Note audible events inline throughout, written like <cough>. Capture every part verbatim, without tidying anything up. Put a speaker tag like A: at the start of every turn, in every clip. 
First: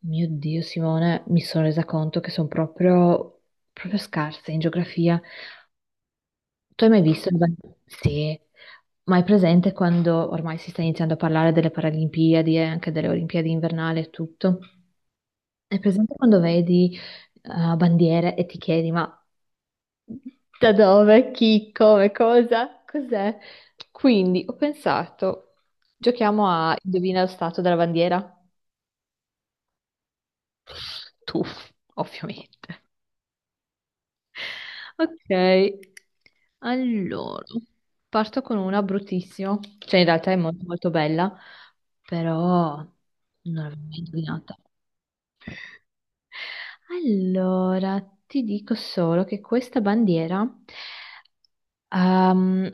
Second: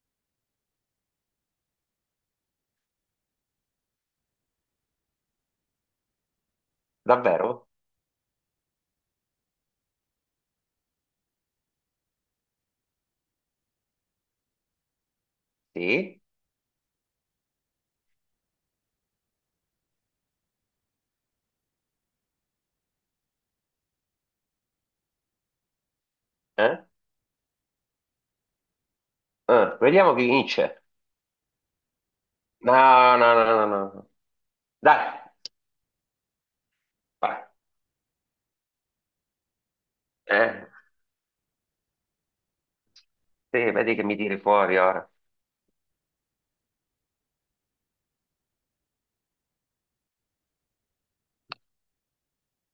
A: Mio Dio, Simone, mi sono resa conto che sono proprio, proprio scarsa in geografia. Tu hai mai visto il ban-
B: Davvero?
A: sì, ma hai presente quando ormai si sta iniziando a parlare delle Paralimpiadi e anche delle Olimpiadi invernali e tutto? Hai presente
B: Sì?
A: quando vedi eh, bandiere e ti chiedi ma da dove, chi, come, cosa, cos'è? Quindi ho pensato, giochiamo a
B: Eh?
A: indovina lo stato della bandiera?
B: Eh, vediamo chi vince.
A: Tu, ovviamente.
B: No, no, no, no, no, no. Dai,
A: Ok, allora
B: vai.
A: parto con una bruttissima, cioè in realtà è molto
B: Eh,
A: molto bella, però non
B: sì,
A: l'avevo
B: vedi
A: mai
B: che mi tiri
A: indovinata.
B: fuori ora.
A: Allora ti dico solo che questa bandiera ehm,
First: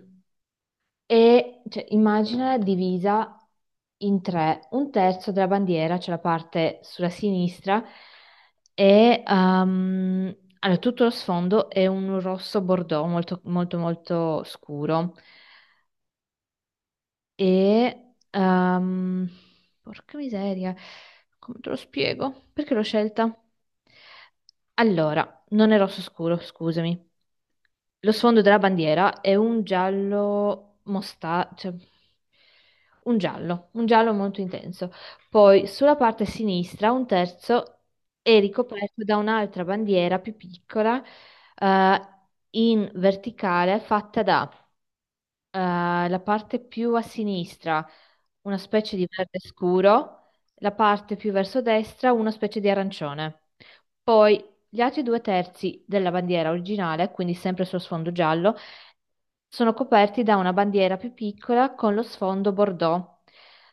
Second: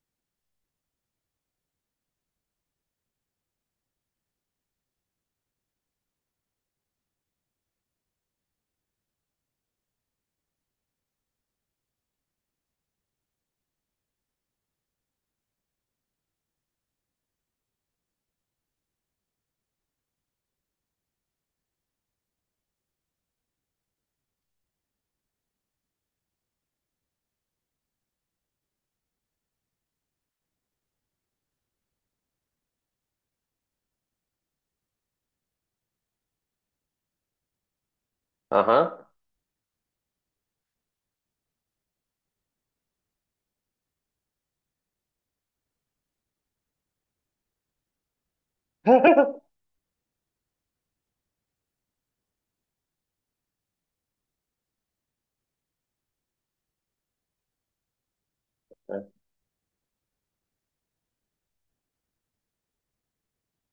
A: e cioè, immagina divisa in tre, un terzo della bandiera, cioè la parte sulla sinistra, e ehm, allora, tutto lo sfondo è un rosso bordeaux molto molto molto scuro. E ehm, porca miseria, come te lo spiego? Perché l'ho scelta? Allora, non è rosso scuro, scusami. Lo sfondo della bandiera è un giallo mosta, cioè un giallo, un giallo molto intenso. Poi sulla parte sinistra un terzo è
B: Ah,
A: ricoperto
B: ah.
A: da un'altra bandiera più piccola, eh, in verticale, fatta da, eh, la parte più a sinistra, una specie di verde
B: <laughs>
A: scuro, la parte più verso destra, una specie di arancione. Poi gli altri due terzi della bandiera originale, quindi sempre sullo sfondo giallo, sono coperti da una bandiera più piccola con lo sfondo bordeaux.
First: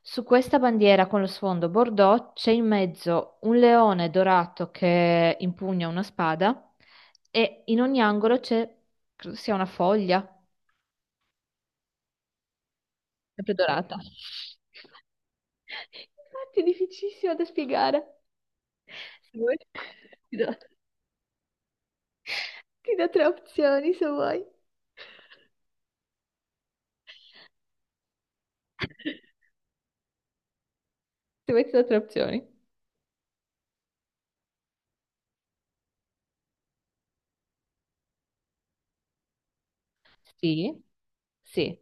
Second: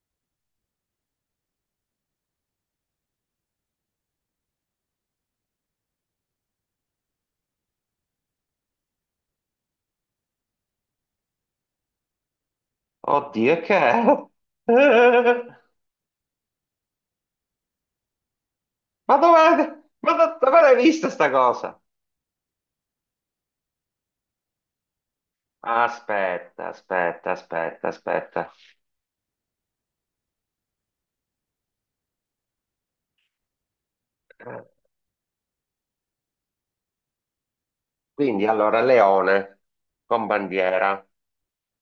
A: Su questa bandiera con lo sfondo bordeaux c'è in mezzo un leone dorato che impugna una spada e in ogni angolo c'è, credo sia una foglia, sempre
B: Oddio, e che
A: dorata.
B: è?
A: Infatti
B: <laughs>
A: è difficilissimo da spiegare.
B: Ma
A: Se vuoi,
B: dove, ma
A: ti
B: do-
A: do,
B: dove l'hai vista sta cosa?
A: ti do tre opzioni se vuoi.
B: Aspetta, aspetta, aspetta, aspetta.
A: <laughs> Se vuoi ti do tre opzioni.
B: Quindi allora, leone con
A: Sì,
B: bandiera.
A: sì.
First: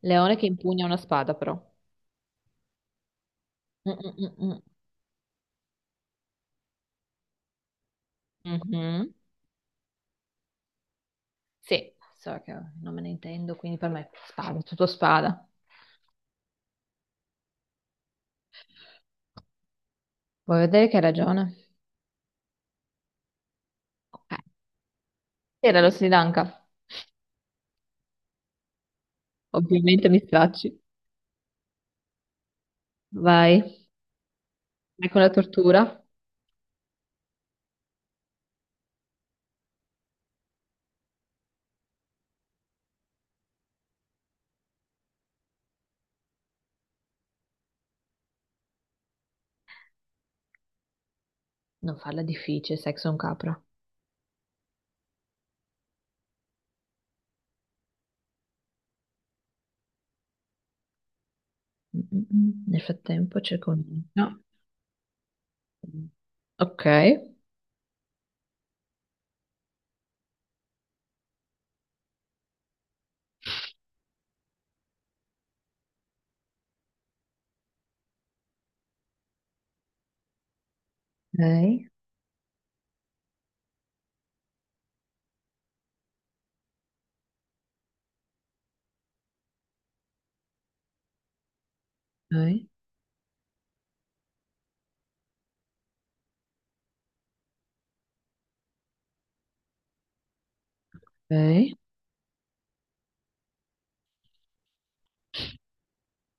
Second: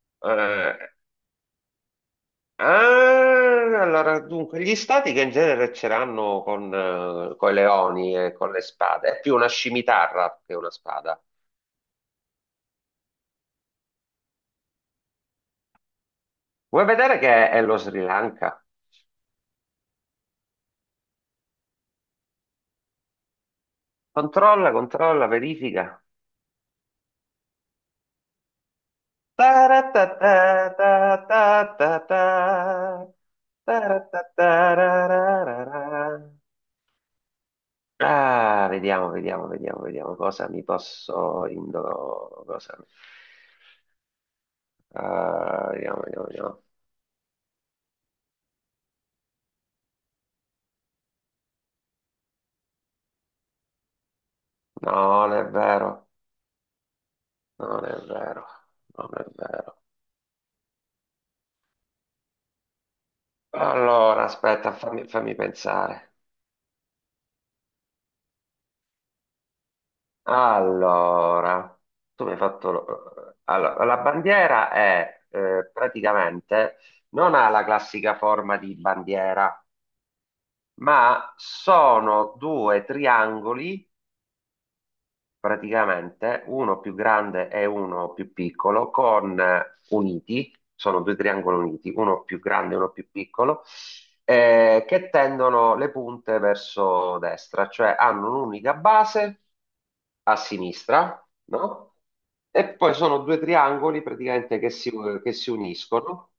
A: Leone che impugna una
B: Eh,
A: spada, però.
B: Ah,
A: Mm,
B: allora,
A: mm, mm,
B: dunque, gli stati che in genere ce l'hanno con, eh, coi leoni e con
A: mm.
B: le spade,
A: Mhm.
B: è più una scimitarra che una spada.
A: Sì, so che non me ne intendo, quindi per me spada, tutto spada.
B: Vuoi vedere che è lo Sri Lanka?
A: Vuoi vedere che hai ragione? Ok.
B: Controlla, controlla,
A: Sì, era
B: verifica.
A: lo Sri Lanka. Ovviamente mi stracci.
B: Taratatatatata.
A: Vai, vai con la tortura.
B: Taratatatararara. Ah, vediamo, vediamo, vediamo, vediamo cosa mi posso indo... Cosa... Ah, vediamo, vediamo, vediamo.
A: Non farla difficile, sai che sono capra.
B: No, non è vero. Non è vero, non è vero.
A: Mm, mm, mm. Nel frattempo cerco un...
B: Allora,
A: No.
B: aspetta, fammi, fammi pensare.
A: Ok.
B: Allora, tu mi hai fatto... lo- Allora, la bandiera è eh, praticamente non ha la classica forma di bandiera, ma
A: Ok.
B: sono due triangoli praticamente uno più grande e uno più piccolo, con eh, uniti, sono due triangoli uniti, uno più
A: Ok.
B: grande e uno più piccolo, eh, che tendono le punte verso destra, cioè hanno un'unica base a sinistra,
A: Ok.
B: no? E poi sono due triangoli praticamente che si, che si uniscono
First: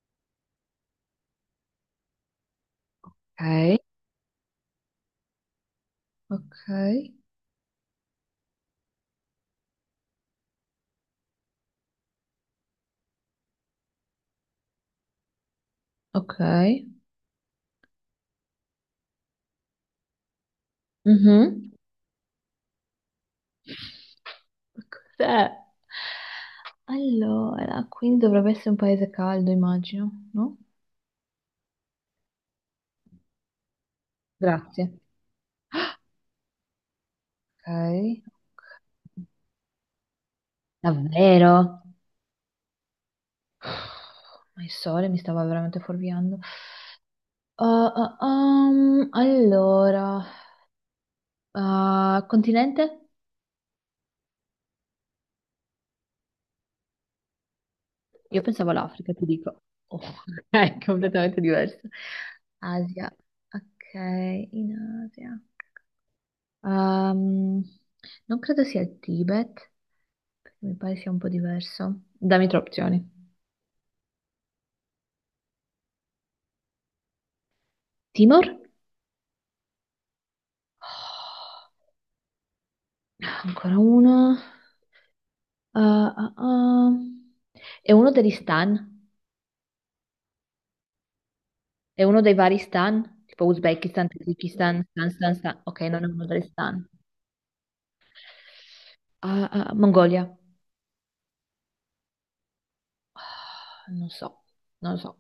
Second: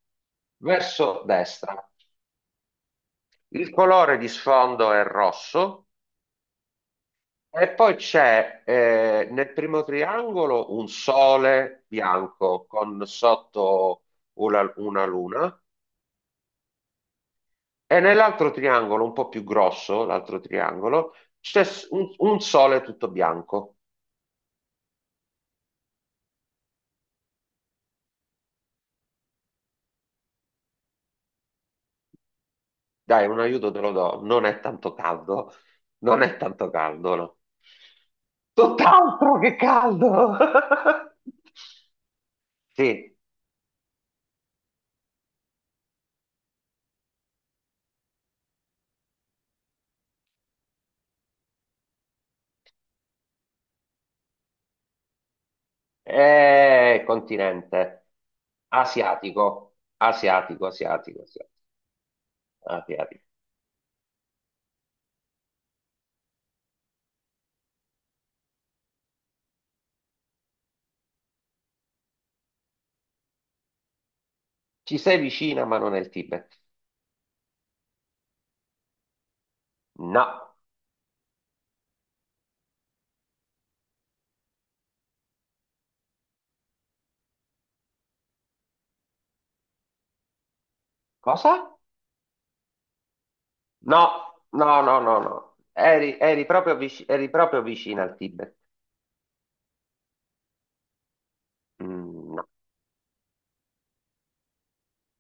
B: verso destra. Il colore di sfondo è rosso.
A: Ok.
B: E poi c'è eh, nel primo triangolo un sole bianco con sotto una, una luna
A: Ok. Ok.
B: e nell'altro triangolo, un po' più grosso, l'altro triangolo, c'è
A: Mhm.
B: s- un, un sole tutto bianco.
A: Cos'è? Allora, quindi dovrebbe essere un paese caldo, immagino, no?
B: Dai, un aiuto te lo do, non è tanto
A: Grazie.
B: caldo, non è tanto caldo, no.
A: Ok.
B: Tutt'altro che caldo! <laughs>
A: Davvero?
B: Sì,
A: <sighs> Ma il sole mi stava veramente fuorviando. Ah, ah, um, allora, ah, continente?
B: è continente
A: Io pensavo all'Africa, ti dico.
B: asiatico,
A: Oh, <laughs>
B: asiatico,
A: è
B: asiatico,
A: completamente
B: asiatico.
A: diverso.
B: Api,
A: Asia.
B: api.
A: Ok, in Asia. Ehm, non credo sia il Tibet, perché mi pare sia un po' diverso. Dammi tre opzioni.
B: Ci sei vicina, ma non è il Tibet.
A: Timor?
B: No.
A: Oh, ancora uno. Ah, ah, ah. È uno degli stan?
B: Cosa?
A: È uno dei vari stan? Tipo
B: No,
A: Uzbekistan,
B: no,
A: Tagikistan,
B: no,
A: stan,
B: no,
A: stan,
B: no.
A: stan. Ok, non è
B: Eri,
A: uno
B: eri
A: degli
B: proprio
A: stan.
B: vici- eri proprio vicina al Tibet.
A: Ah, ah, Mongolia?
B: Mm, no.
A: Ah, non so, non lo so,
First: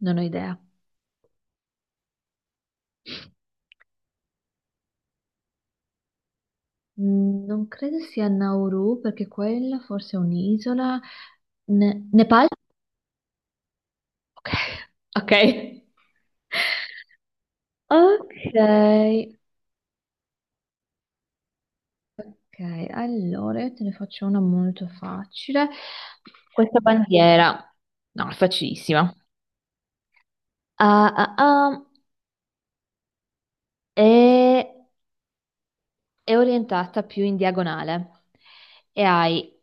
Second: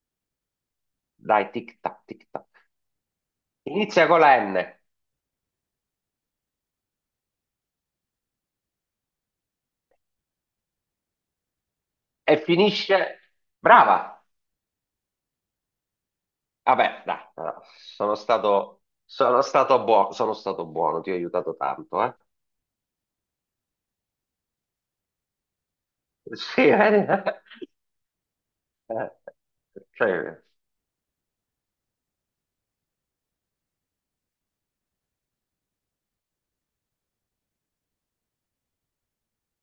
A: non ho idea.
B: Dai, tic tac, tic tac. Inizia con la N
A: Mm, non credo sia Nauru, perché quella forse è un'isola. Ne-
B: e
A: Nepal?
B: finisce... Brava!
A: Ok. Ok,
B: Vabbè, dai, no, sono stato,
A: ok,
B: sono stato buono, sono stato buono, ti ho aiutato tanto, eh.
A: ok. Allora io te ne faccio una molto facile.
B: <laughs> Sì,
A: Questa
B: eh.
A: bandiera, no, è
B: Eh,
A: facilissima.
B: cioè,
A: Ah, ah, ah, è, è orientata più in diagonale e hai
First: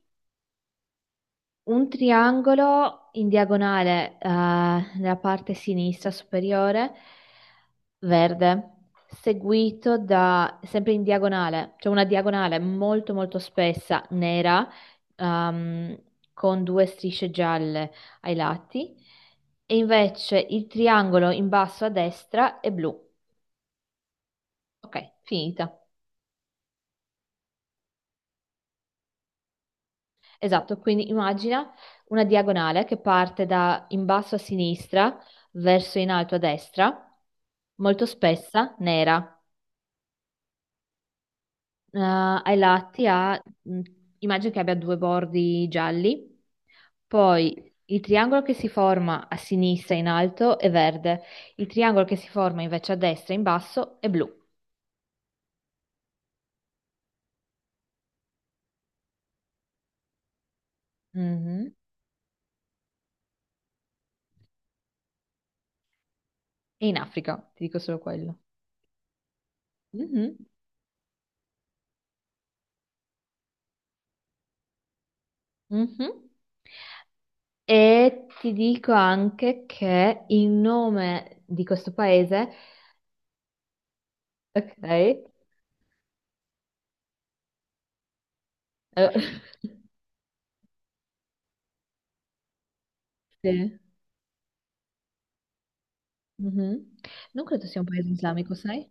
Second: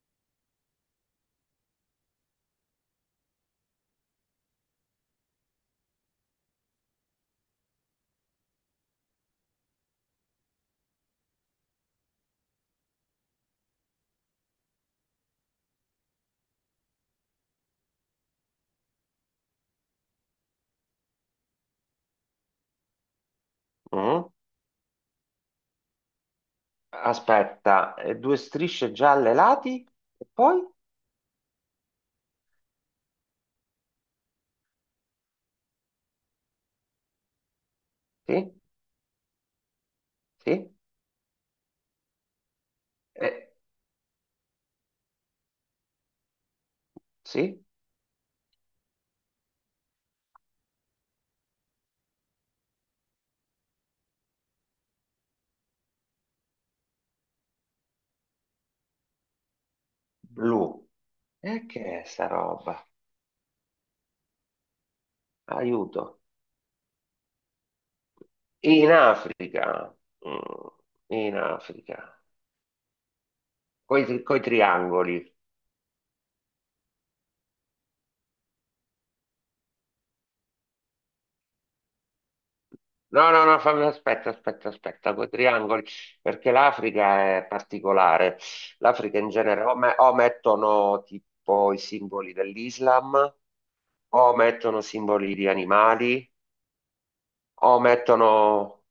A: un triangolo in diagonale eh, nella parte sinistra superiore verde, seguito da, sempre in diagonale, cioè una diagonale molto molto spessa, nera, ehm, con due strisce gialle ai lati, e invece il triangolo in basso a destra è blu.
B: mm.
A: Ok, finita.
B: Aspetta, eh, due strisce gialle ai lati e poi?
A: Esatto, quindi immagina una diagonale che parte da in basso a sinistra verso in alto a destra, molto
B: Sì.
A: spessa, nera.
B: Sì?
A: Eh, ai lati ha,
B: Eh,
A: mh, immagino che abbia due bordi gialli,
B: sì?
A: poi il triangolo che si forma a sinistra in alto è verde, il triangolo che si forma invece a destra in basso è blu.
B: Blu. E
A: Mhm.
B: che è sta roba? Aiuto.
A: E in Africa, ti dico solo quello.
B: In Africa.
A: Mhm.
B: Mm, in Africa. Coi, coi triangoli.
A: Mhm. E ti dico anche che il nome di questo paese,
B: No, no, no, fammi, aspetta, aspetta, aspetta,
A: ok,
B: coi triangoli, perché l'Africa è particolare.
A: eh,
B: L'Africa in genere o,
A: <laughs>
B: me- o mettono tipo i simboli dell'Islam,
A: sì.
B: o mettono simboli di animali,
A: Mhm. Non credo
B: o
A: sia un paese islamico,
B: mettono,
A: sai?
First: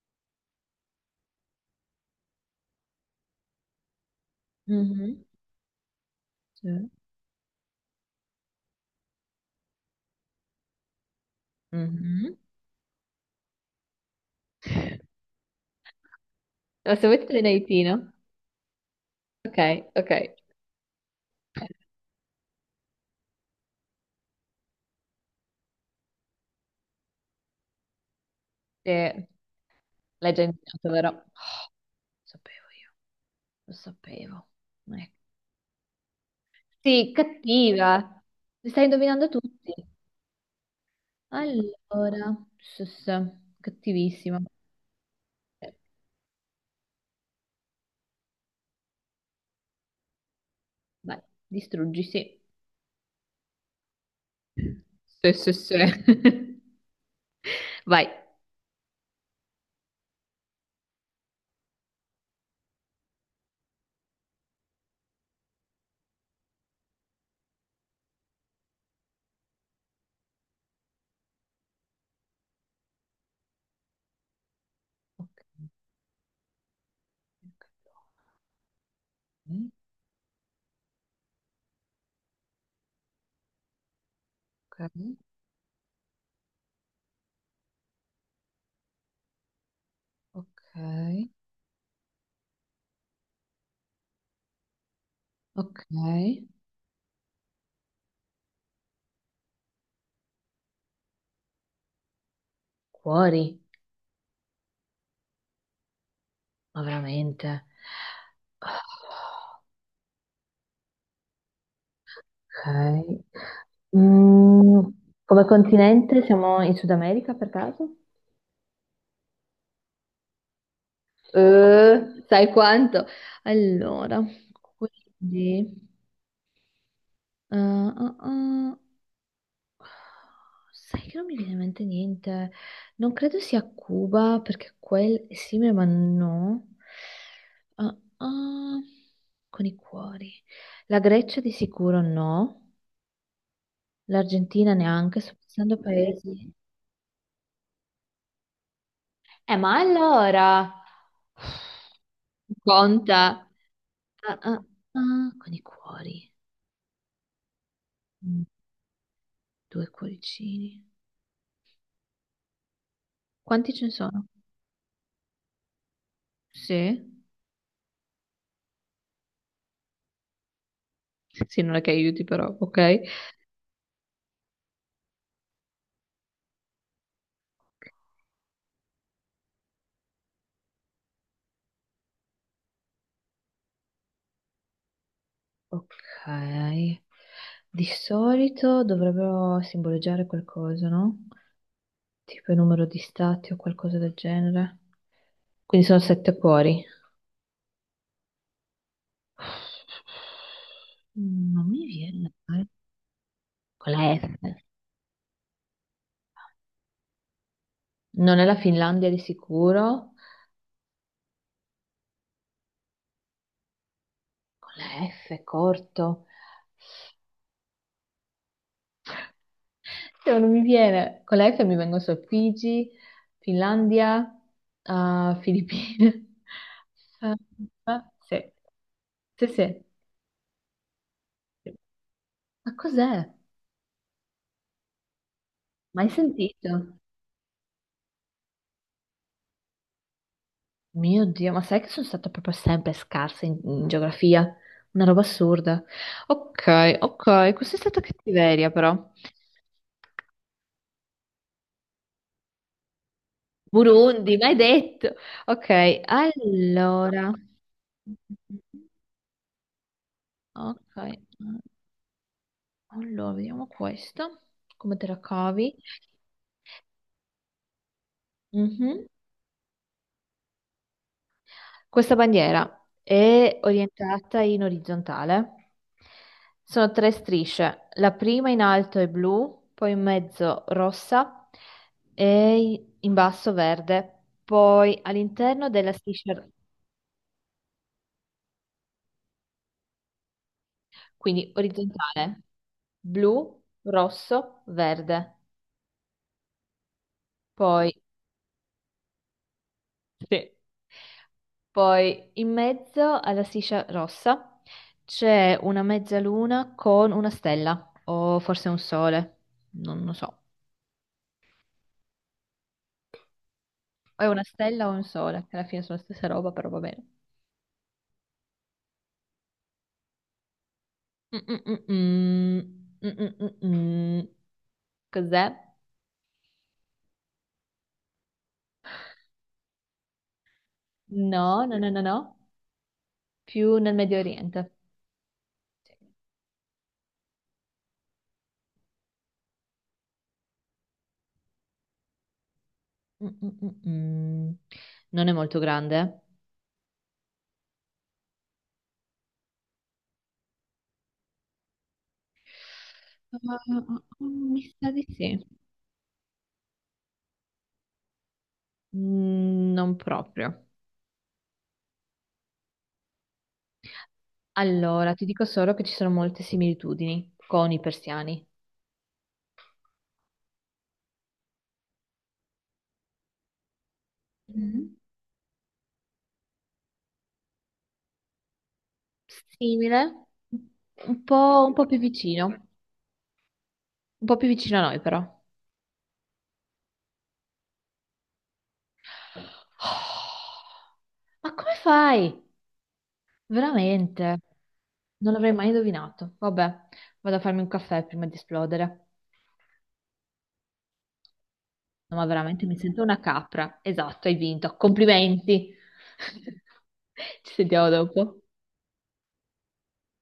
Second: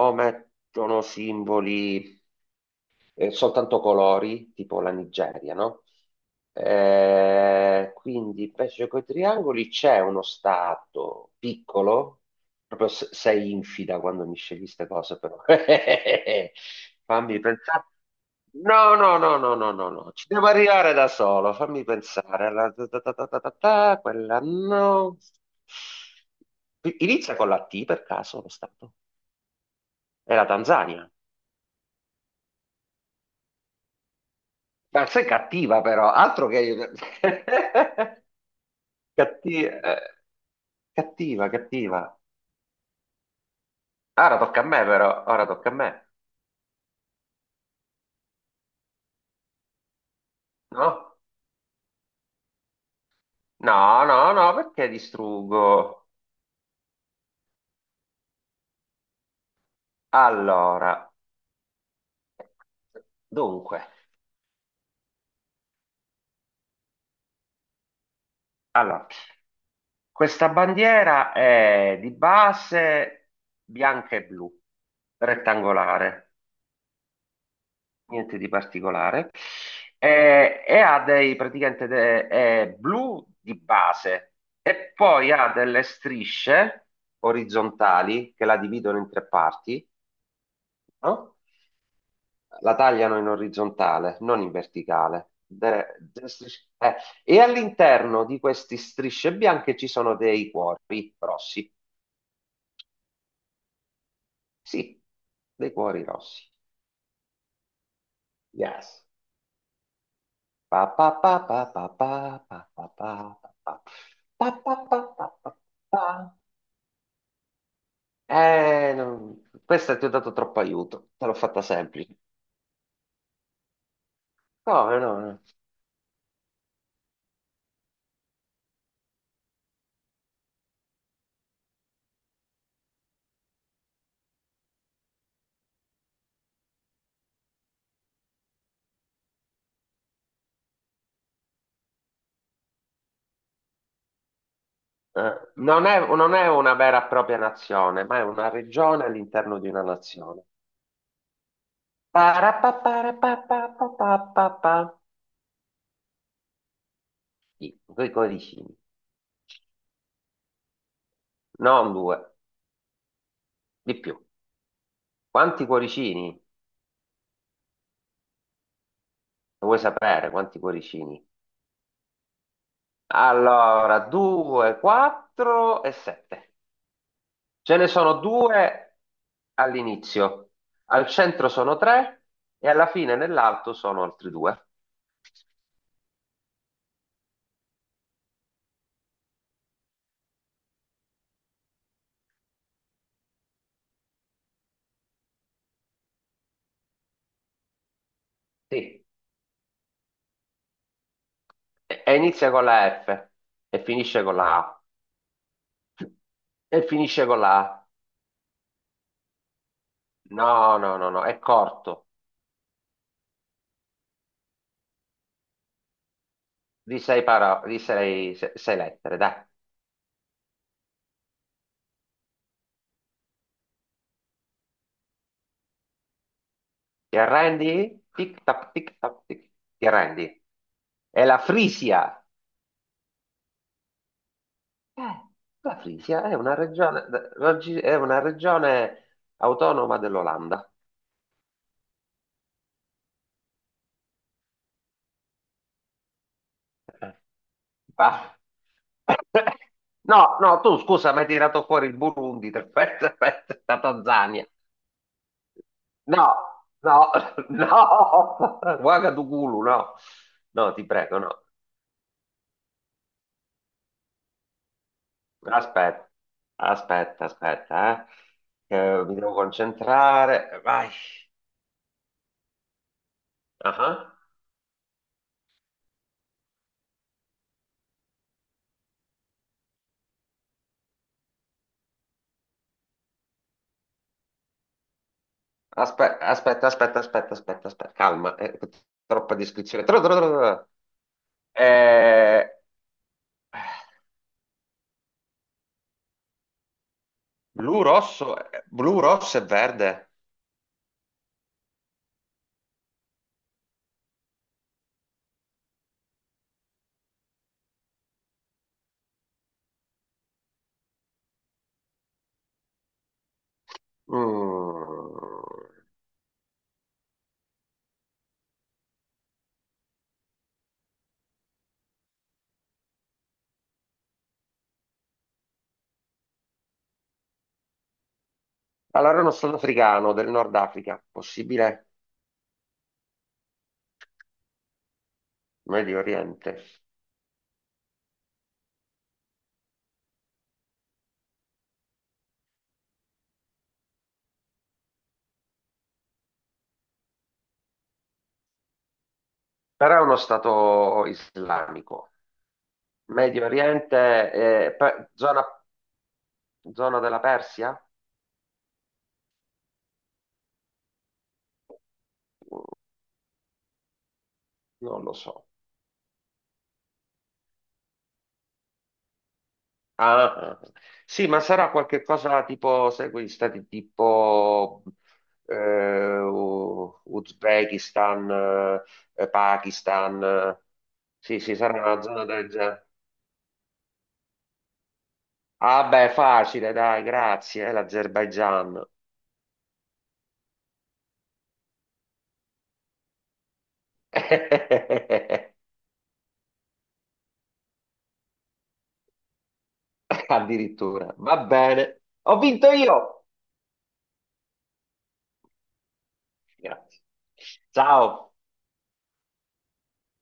B: o mettono simboli eh, soltanto colori, tipo la
A: Mhm.
B: Nigeria, no?
A: Sì.
B: Eh, quindi invece con i triangoli c'è uno stato piccolo,
A: Mhm.
B: proprio se- sei infida quando mi scegli queste cose, però. <laughs>
A: No, se vuoi te
B: Fammi
A: ne dai
B: pensare.
A: Tino.
B: No, no, no, no,
A: Ok,
B: no, no,
A: ok.
B: no, ci devo arrivare da solo, fammi pensare. La- ta- ta- ta- ta- ta- ta- ta, quella no. Inizia con la T per caso lo stato?
A: Eh, l'hai
B: È
A: già
B: la
A: indovinato, vero?
B: Tanzania.
A: Oh, lo sapevo io, lo sapevo.
B: Ma
A: Ecco.
B: sei cattiva però, altro che.
A: Sì, cattiva.
B: <laughs>
A: Li stai indovinando
B: Catti-
A: tutti.
B: eh, cattiva, cattiva.
A: Allora, sì, sì, sì.
B: Ora
A: Cattivissima.
B: tocca a me però, ora tocca
A: Eh,
B: a me. No?
A: Vai, distruggi, sì.
B: No, no, no, perché
A: Sì, sì, sì.
B: distruggo?
A: <laughs> Vai.
B: Allora, dunque, allora, questa bandiera è di base bianca e blu,
A: Ok,
B: rettangolare. Niente di particolare. Eh, e ha dei praticamente de- è blu di base e poi ha delle strisce orizzontali che la dividono in tre parti,
A: ok, ok. Ok.
B: no? La tagliano in orizzontale, non in verticale.
A: Ok, ok.
B: De- de- strisce- eh, e all'interno di queste strisce bianche ci sono dei cuori rossi.
A: Cuori,
B: Sì, dei cuori rossi.
A: ma veramente. Ah.
B: Yes. Pa pa pa pa pa pa pa pa pa
A: Ok.
B: pa pa pa
A: Mm,
B: pa pa
A: come
B: pa pa.
A: continente siamo in Sud America per caso?
B: Eh, non- questa ti ho dato troppo aiuto, te l'ho fatta semplice.
A: Eh, sai quanto? Allora,
B: Come no? No.
A: quindi... eh, ah, ah, sai che non mi viene in mente niente. Non credo sia Cuba perché quel... Sì, ma no. Ah, ah, con i cuori. La Grecia di sicuro no. L'Argentina neanche, sto
B: Eh,
A: pensando a
B: non è, non è
A: paesi.
B: una vera e propria nazione, ma è una regione
A: Eh,
B: all'interno di
A: ma
B: una nazione.
A: allora, conta. Ah, ah,
B: Parapaparapapapapapapa.
A: ah, con i cuori.
B: Sì, due
A: Mm,
B: cuoricini,
A: due cuoricini.
B: non due,
A: Quanti ce ne
B: di più.
A: sono?
B: Quanti cuoricini?
A: Sì?
B: Lo vuoi sapere quanti cuoricini?
A: Sì, non è che aiuti però, ok?
B: Allora, due, quattro e sette. Ce ne sono due all'inizio, al centro sono tre e alla fine nell'alto sono altri due.
A: Ok. Di solito dovrebbero simboleggiare qualcosa, no? Tipo il numero di stati o qualcosa del genere. Quindi sono sette cuori.
B: Sì.
A: Non mi
B: E, e
A: viene.
B: inizia con
A: Dai.
B: la F e
A: Con la
B: finisce
A: F.
B: con la A. E finisce con la A.
A: Non è la Finlandia di sicuro.
B: No, no, no, no, è corto,
A: Con la F corto.
B: di sei, paro- di sei, se- sei lettere, dai.
A: Cioè, non mi viene. Con la F mi vengono solo Figi, Finlandia, ah, Filippine. <laughs>
B: Ti
A: Ah,
B: arrendi?
A: ah,
B: Tic
A: sì,
B: tac, tic tac, tic.
A: sì, sì.
B: Ti arrendi? È la Frisia.
A: Ma cos'è?
B: Eh, la
A: Mai
B: Frisia è una
A: sentito?
B: regione, raggi- è una regione autonoma dell'Olanda.
A: Mio Dio, ma sai che sono stata proprio sempre scarsa in, in geografia? Una roba assurda. Ok,
B: Eh,
A: ok, questa è stata
B: Ah.
A: cattiveria però.
B: No, no, tu scusa, mi hai tirato fuori il Burundi, <laughs> aspetta, aspetta, la
A: Burundi,
B: Tanzania.
A: mai detto. Ok,
B: No, no,
A: allora.
B: <laughs> no, Ouagadougou, no. No,
A: Ok,
B: ti prego, no.
A: mm, allora vediamo questa, come te la cavi.
B: Aspetta, aspetta, aspetta, eh. Eh,
A: Mhm.
B: mi devo concentrare. Vai.
A: Questa bandiera è
B: Ah, ah.
A: orientata in orizzontale. Sono tre strisce, la prima in alto è blu, poi in mezzo rossa e in basso verde. Poi all'interno della
B: Aspe-
A: striscia,
B: Aspetta, aspetta, aspetta, aspetta, aspetta, calma, eh, troppa descrizione. Tro- tro- tro- tro- tro.
A: quindi orizzontale,
B: Eh,
A: blu, rosso, verde.
B: blu,
A: Poi
B: rosso, eh, blu, rosso e verde.
A: sì. Poi in mezzo alla striscia rossa c'è una mezzaluna con una stella, o forse un sole, non lo so. È una stella o un
B: Mm.
A: sole, che alla fine sono la stessa roba, però va bene. Mm-mm-mm-mm. Mm-mm-mm-mm. Cos'è?
B: Allora è uno stato africano del Nord Africa,
A: No, no,
B: possibile?
A: no, no, no. Più nel Medio Oriente. Sì.
B: Medio Oriente.
A: Mm-mm-mm-mm. Non è molto grande. Eh?
B: Però è uno stato islamico.
A: Ah,
B: Medio
A: ah, ah, mi
B: Oriente, eh,
A: sa di
B: pe-
A: sì.
B: zona, zona della Persia?
A: Mm, non proprio.
B: Non lo
A: Allora, ti dico
B: so.
A: solo che ci sono molte similitudini con i persiani.
B: Ah, ah. Sì, ma sarà qualche cosa tipo, sai, quegli stati tipo
A: Mhm.
B: eh, U- Uzbekistan, eh,
A: Simile,
B: Pakistan, eh.
A: un
B: Sì, sì,
A: po', un
B: sarà
A: po' più
B: una zona
A: vicino,
B: del
A: un
B: genere.
A: po' più vicino a noi però. <sighs>
B: Ah beh, facile, dai, grazie, è l'Azerbaigian.
A: Oh, ma come fai? Veramente? Non
B: <laughs>
A: l'avrei mai indovinato. Vabbè, vado a farmi un caffè prima di esplodere.
B: Addirittura. Va bene.
A: No, ma
B: Ho
A: veramente
B: vinto
A: mi sento una
B: io.
A: capra. Esatto, hai vinto. Complimenti. <laughs>
B: Grazie.
A: Ci sentiamo
B: Ciao.
A: dopo.